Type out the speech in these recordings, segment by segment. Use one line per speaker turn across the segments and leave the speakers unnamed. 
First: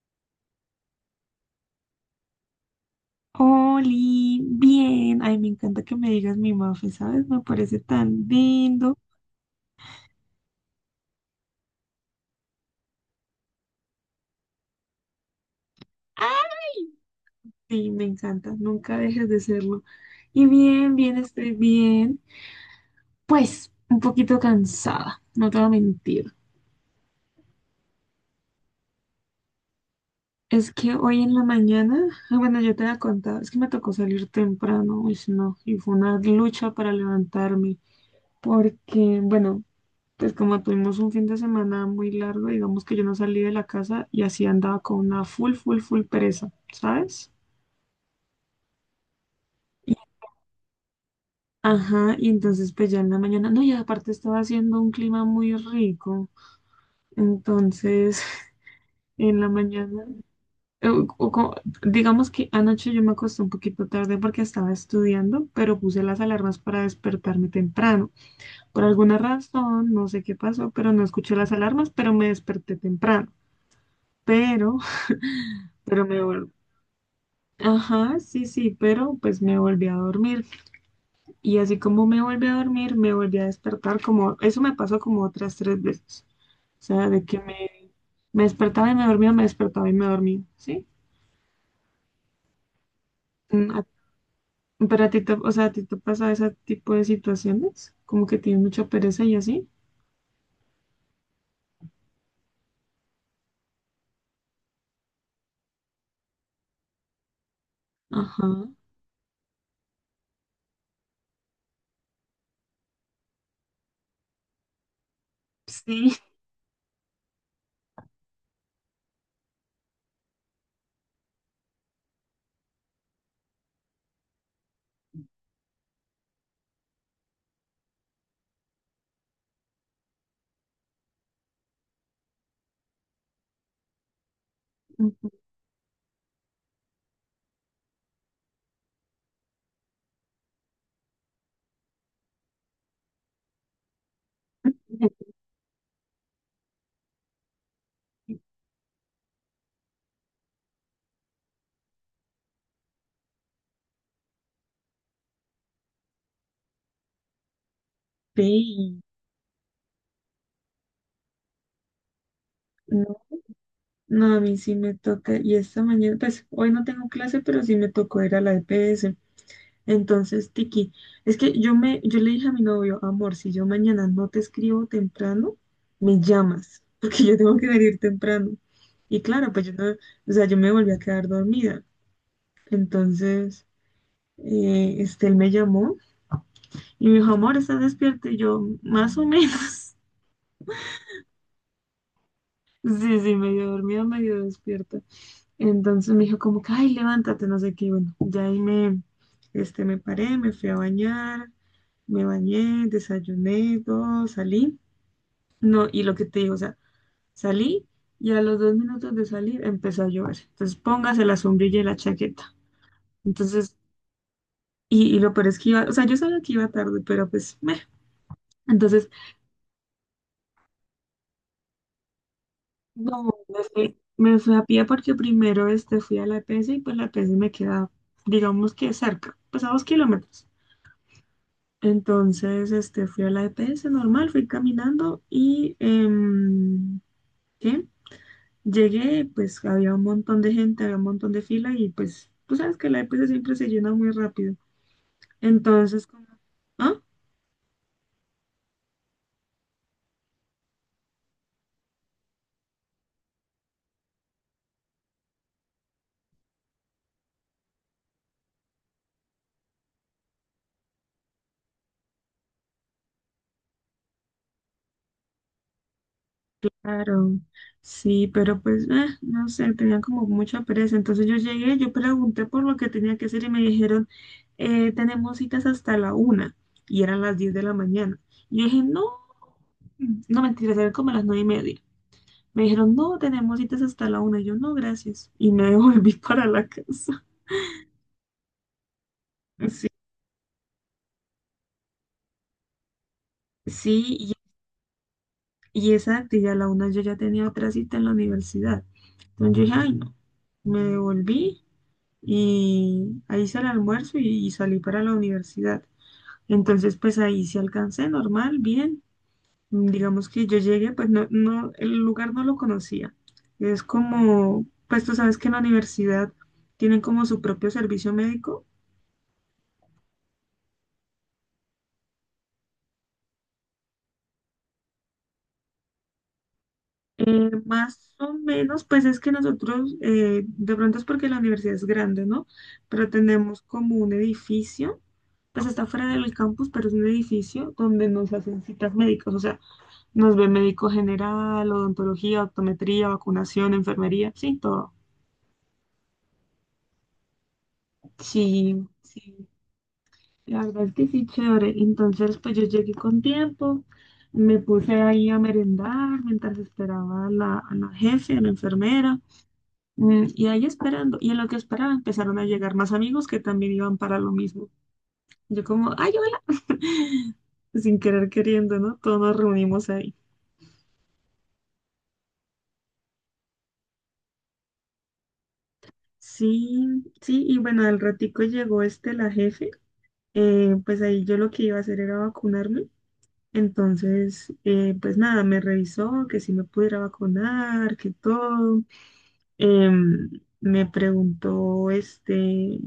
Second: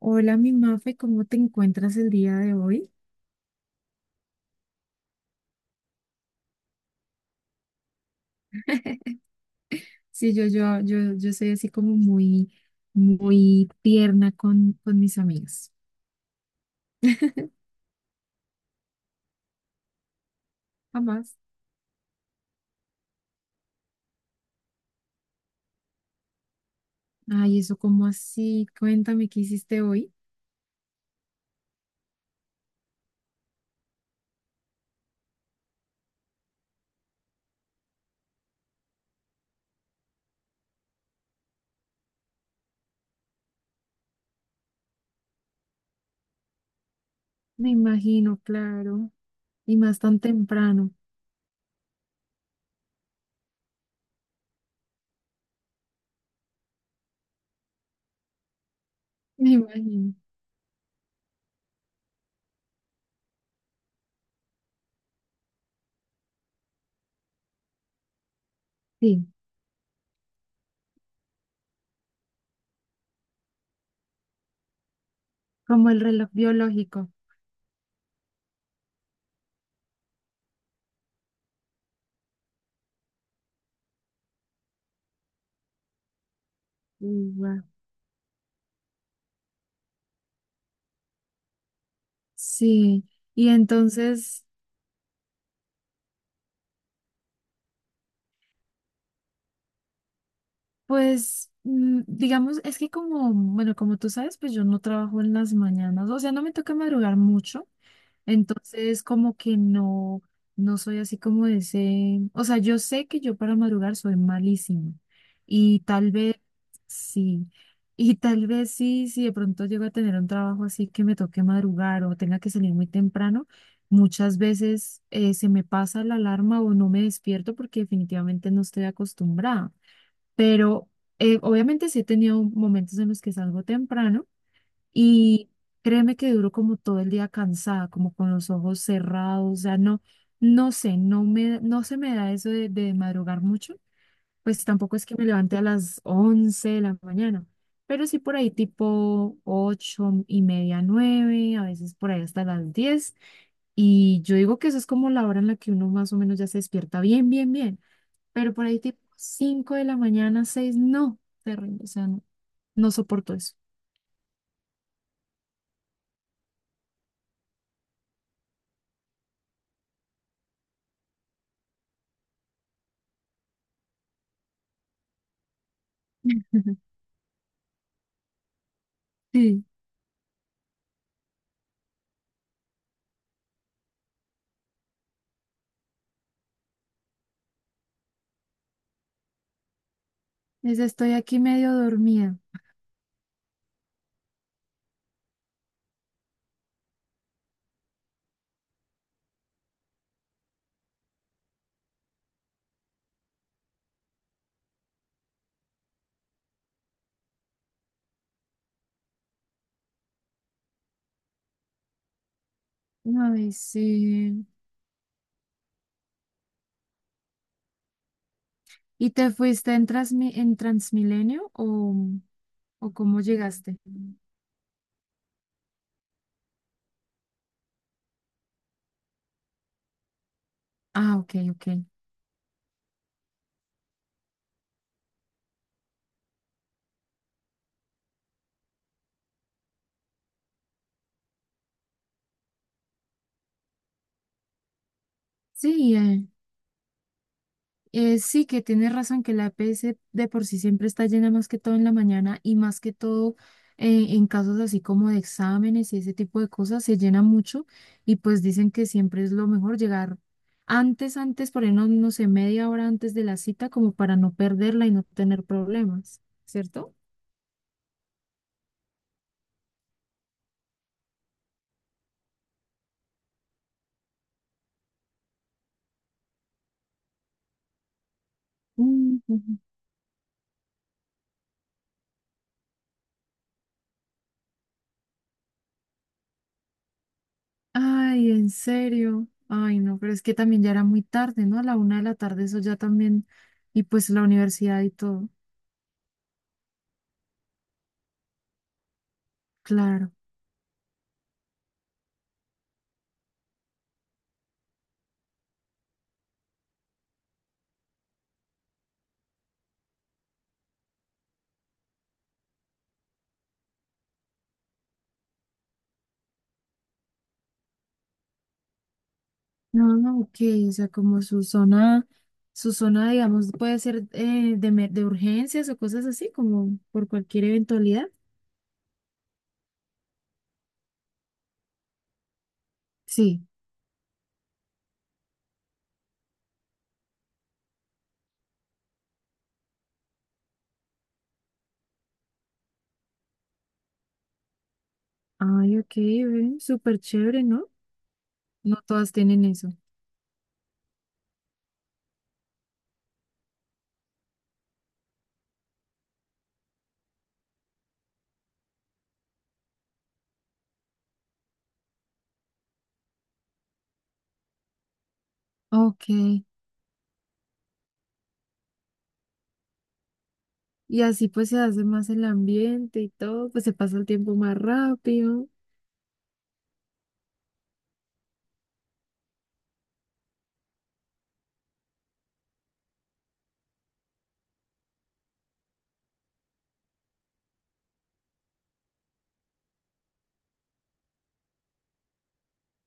Hola, mi Mafe, ¿cómo te encuentras el día de hoy?
Oli, bien. Ay, me encanta que me digas mi Mafe, ¿sabes? Me parece tan lindo.
Sí, yo soy así como muy, muy tierna con, mis amigas.
Sí, me encanta. Nunca dejes de serlo. Y bien, bien,
Jamás.
estoy bien. Pues, un poquito cansada, no te voy a mentir.
Ay, eso como así. Cuéntame qué hiciste hoy.
Es que hoy en la mañana, ah, bueno, yo te había contado, es que me tocó salir temprano, uy, no, y fue una lucha para levantarme, porque, bueno, entonces, como tuvimos un fin de semana muy largo, digamos que yo no salí de la casa y así andaba con una full, full, full pereza, ¿sabes?
Me imagino, claro. Y
Y-
más tan temprano.
ajá, y entonces pues ya en la mañana, no, y aparte estaba haciendo un clima muy rico, entonces en la
Me
mañana,
imagino.
eh, o co- digamos que anoche yo me acosté un poquito tarde porque estaba estudiando, pero puse las alarmas para despertarme temprano. Por alguna
Sí,
razón, no sé qué pasó, pero no escuché las alarmas, pero me desperté temprano. Pero
como el
pero
reloj biológico.
ajá, sí, sí, pero pues me volví a dormir. Y así como me volví a dormir, me volví a despertar como, eso me pasó como otras tres veces. O sea, de
Uy,
que
guau.
me despertaba y me dormía, me despertaba y me dormía, ¿sí?
Sí. Y
Mm, a-
entonces,
Pero a ti te, o sea, a ti te pasa ese tipo de situaciones, como que tienes mucha pereza y así.
pues, digamos, es que como, bueno, como tú sabes, pues yo no trabajo en las mañanas. O sea, no me toca madrugar mucho.
Ajá,
Entonces, como que no, no soy así como de ese, o sea, yo sé que yo para madrugar soy malísima y
sí.
sí, tal vez sí, si de pronto llego a tener un trabajo así que me toque madrugar o tenga que salir muy temprano, muchas veces se me pasa la alarma o no me despierto porque definitivamente no estoy acostumbrada, pero obviamente sí he tenido momentos en los que salgo temprano
Ujú.
y créeme que duro como todo el día cansada, como con los ojos cerrados, o sea, no, no sé, no se me da eso de, madrugar mucho, pues tampoco es que me levante a las 11 de la mañana, pero sí por ahí tipo 8:30, 9 a veces por ahí hasta las 10 y yo digo que eso es como la hora en la que uno más o menos ya se despierta bien, bien, bien, pero por ahí tipo
Sí,
5 de la mañana, 6 no, terrible, o sea, no, no
no,
soporto eso.
no, a mí sí me toca, y esta mañana, pues hoy no tengo clase, pero sí me tocó ir a la EPS. Entonces, Tiki, es que yo le dije a mi novio, amor, si yo mañana no te escribo temprano, me llamas, porque yo tengo que salir temprano. Y claro,
Sí,
pues yo no, o sea, yo me volví a quedar dormida. Entonces, este, él me llamó y me dijo, amor, ¿estás despierta? Y yo, más o menos.
les estoy aquí medio dormida.
Sí, sí, medio dormida, medio despierta. Entonces me dijo como que, ay, levántate, no sé qué. Y bueno, ya ahí me, este, me paré, me fui a bañar, me bañé, desayuné, todo, salí. No, y lo que te digo, o sea, salí y a los 2 minutos de salir empezó a llover. Entonces póngase la sombrilla y la chaqueta.
Ay,
Entonces,
sí.
y lo peor es que iba, o sea, yo sabía que iba tarde, pero pues, meh. Entonces,
¿Y te fuiste en, Transmilenio o, cómo
no, me
llegaste?
fui, me fui a pie porque primero este, fui a la EPS y pues la EPS me queda, digamos que cerca, pues a 2 kilómetros.
Ah, ok, ok.
Entonces, este, fui a la EPS normal, fui caminando y ¿qué? Llegué, pues había un montón de gente, había un montón de fila y pues tú sabes que la EPS siempre se llena muy rápido.
Sí,
Entonces, como, ah,
sí que tienes razón que la EPS de por sí siempre está llena más que todo en la mañana y más que todo en casos así como de exámenes y ese tipo de cosas se llena mucho y pues dicen que siempre es lo mejor llegar antes, por ahí no, no sé, media hora antes de la cita como para no perderla y no tener problemas, ¿cierto?
claro, sí, pero pues, no sé, tenía como mucha pereza. Entonces yo llegué, yo pregunté por lo que tenía que hacer y me dijeron, tenemos citas hasta la una y eran las 10 de la mañana. Y yo dije, no,
Mm, ujú.
no mentiras, eran como las 9:30. Me dijeron, no, tenemos citas hasta la una. Y yo, no, gracias. Y me volví para la casa.
Ay, en serio. Ay,
Sí,
no, pero es que también ya era muy tarde, ¿no? A la 1 de la tarde, eso ya también. Y pues
sí,
la
y,
universidad y todo.
Y exacto, y a la una yo ya tenía otra cita en la universidad. Entonces yo dije, ay,
Claro.
no. Me devolví y ahí hice el almuerzo y salí para la universidad. Entonces, pues ahí sí alcancé, normal, bien. Digamos que yo llegué, pues no, no, el lugar no lo conocía. Es como, pues tú sabes que en la universidad tienen como su propio servicio médico.
No, no, ok. O sea, como su zona, digamos, puede ser de urgencias o cosas así, como por cualquier eventualidad.
Más o menos, pues es que nosotros, de pronto es porque la universidad es grande, ¿no? Pero
Sí.
tenemos como un edificio, pues está fuera del campus, pero es un edificio donde nos hacen citas médicas, o sea, nos ve médico general, odontología, optometría, vacunación, enfermería, sí, todo.
Ay, ok, ven, súper chévere, ¿no? No
Sí,
todas tienen
sí,
eso.
la verdad es que sí, chévere. Entonces, pues yo llegué con tiempo, me puse ahí a merendar mientras esperaba a la jefe, a la enfermera. Y ahí esperando, y en lo que esperaba empezaron a llegar más amigos que también iban para lo mismo. Yo como,
Ok.
ay, hola, sin querer queriendo, ¿no? Todos nos reunimos ahí.
Y así pues se hace más el ambiente y todo, pues se pasa el tiempo más rápido.
Sí, sí, y bueno, al ratico llegó este, la jefe, pues ahí yo lo que iba a hacer era vacunarme. Entonces, pues nada, me revisó que si me pudiera vacunar, que todo. Em, me preguntó, este,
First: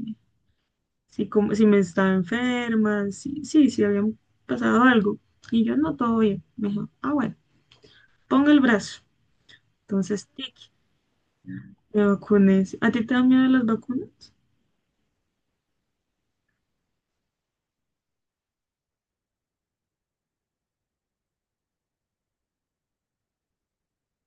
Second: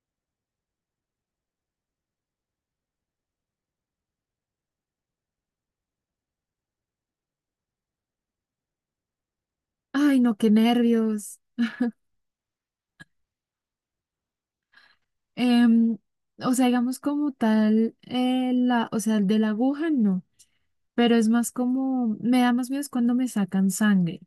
si, como, si me estaba enferma, si, sí, si habían pasado algo. Y yo, no, todo bien. Me dijo, ah, bueno, ponga el brazo.
Ay,
Entonces,
no, qué
tic,
nervios.
me vacuné. ¿A ti te dan miedo las vacunas?
Em, o sea, digamos como tal, o sea, el de la aguja no, pero es más como, me da más miedo es cuando me sacan sangre.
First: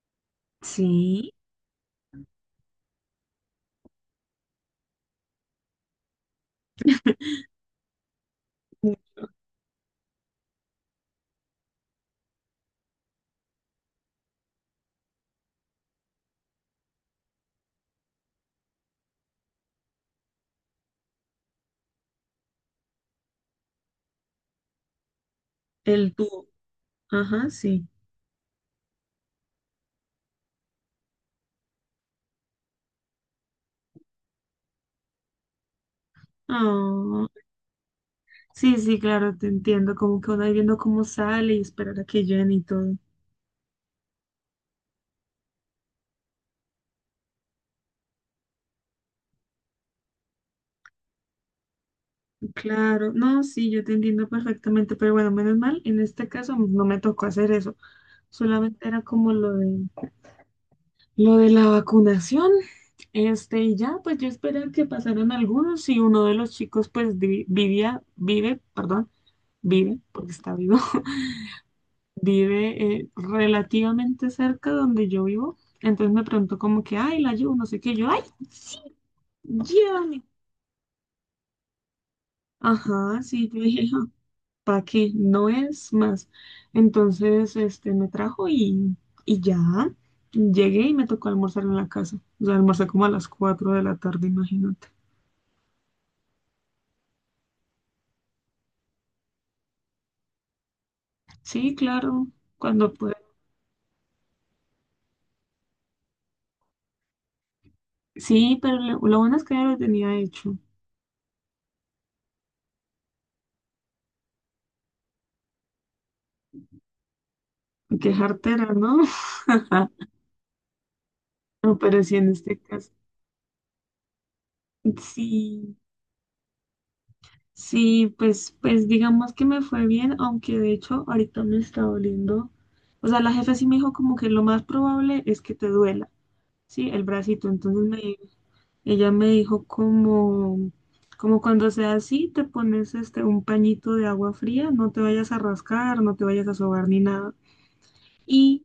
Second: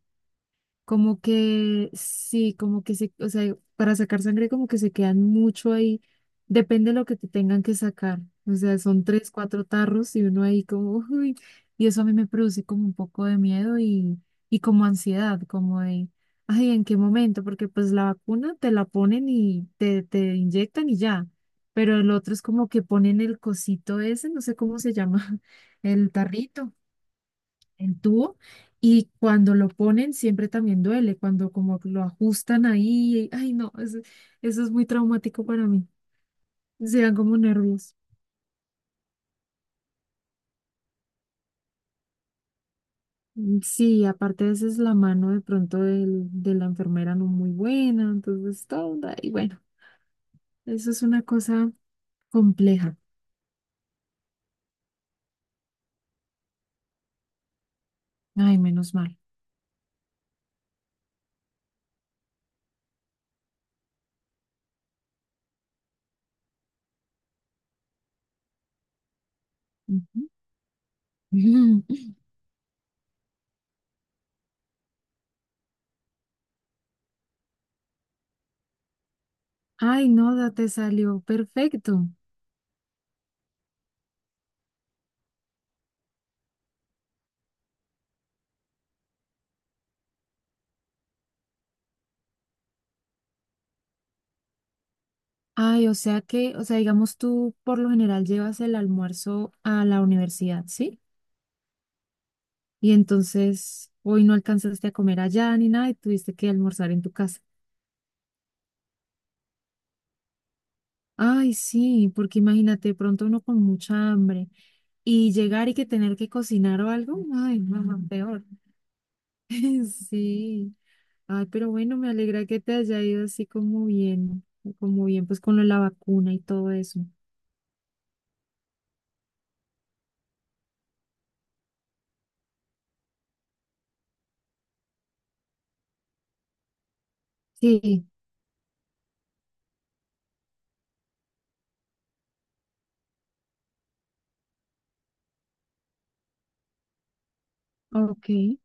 Como
Sí.
que sí, o sea, para sacar sangre como que se quedan mucho ahí. Depende de lo que te tengan que sacar. O sea, son tres, cuatro tarros y uno ahí como, uy, y eso a mí me produce como un poco de miedo y, como ansiedad, como de, ay, ¿en qué momento? Porque pues la vacuna te la ponen y te inyectan y ya. Pero el otro es como que ponen el cosito ese, no sé cómo se llama, el
El tubo.
tarrito
Ajá, sí.
el tubo y cuando lo ponen siempre también duele, cuando como lo ajustan ahí, ay no, eso es muy traumático para mí, se dan
Ah,
como nervios.
sí, sí, claro, te entiendo. Como que uno ahí viendo cómo sale y esperar a que llene y todo.
Sí, aparte a veces la mano de pronto de la enfermera no muy buena, entonces todo, y bueno, eso es una cosa compleja,
Claro, no, sí, yo te entiendo perfectamente, pero bueno, menos mal, en este caso no me tocó hacer eso.
ay,
Solamente
menos
era
mal.
como lo de la vacunación, este, y ya, pues yo esperé que pasaran algunos y uno de los chicos, pues vivía, vive, perdón, vive,
Ujú.
porque está vivo, vive relativamente cerca donde yo vivo. Entonces me preguntó como que, ay, la llevo, no sé qué, yo, ay, sí,
Ay,
llévame.
no, te salió perfecto.
Ajá, sí, yo dije, ¿para qué? No es más. Entonces, este, me trajo y ya, llegué y me tocó almorzar en la casa. O sea, almorcé como a las 4 de la tarde, imagínate.
Ay, o sea que, o sea, digamos tú por lo general llevas el almuerzo a la universidad, ¿sí?
Sí, claro, cuando
Y
pude.
entonces hoy no alcanzaste a comer allá ni nada y tuviste que almorzar en tu casa.
Sí, pero lo bueno es que ya lo tenía hecho.
Ay, sí, porque imagínate, de pronto uno con mucha hambre y llegar y que tener que cocinar o algo, ay, no, no,
Qué
peor.
jartera, ¿no?
Sí, ay, pero
No,
bueno,
pero
me
sí en
alegra
este
que te
caso.
haya ido así como bien, pues con lo de
Sí,
la vacuna y todo eso.
sí, pues digamos que me fue bien, aunque de hecho ahorita me está doliendo. O sea, la jefa sí me dijo como que lo más probable es que te duela, sí, el bracito. Entonces
Sí,
ella me dijo como cuando sea así, te pones este un pañito de agua fría, no te vayas a rascar, no te vayas a sobar ni nada.
ok.
Y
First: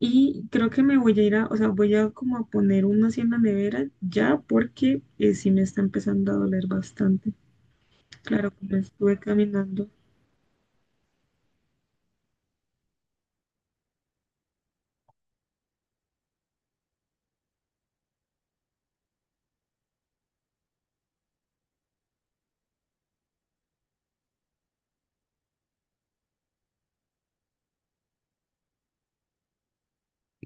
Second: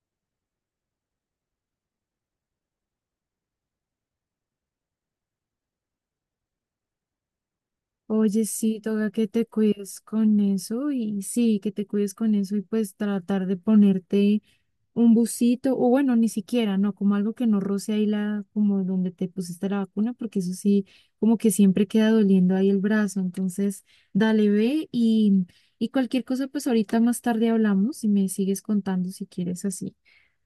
Y creo que me voy a ir a, o sea, voy a como a poner uno así en la nevera ya porque sí me está empezando a doler bastante.
Oye,
Claro, como
sí, toca
estuve
que te
caminando.
cuides con eso y sí, que te cuides con eso y pues tratar de ponerte un busito, o bueno, ni siquiera, no, como algo que no roce ahí la, como donde te pusiste la vacuna, porque eso sí, como que siempre queda doliendo ahí el brazo. Entonces, dale, ve y cualquier cosa, pues ahorita más tarde hablamos y me sigues contando si quieres así,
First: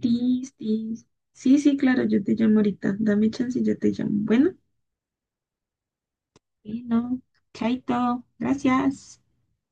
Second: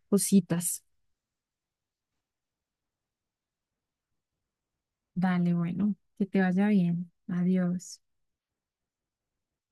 Sí,
cositas.
sí, sí, sí, claro, yo te llamo ahorita. Dame chance y yo te llamo. Bueno,
Dale, bueno, que te vaya bien.
bueno,
Adiós.
chaito, gracias.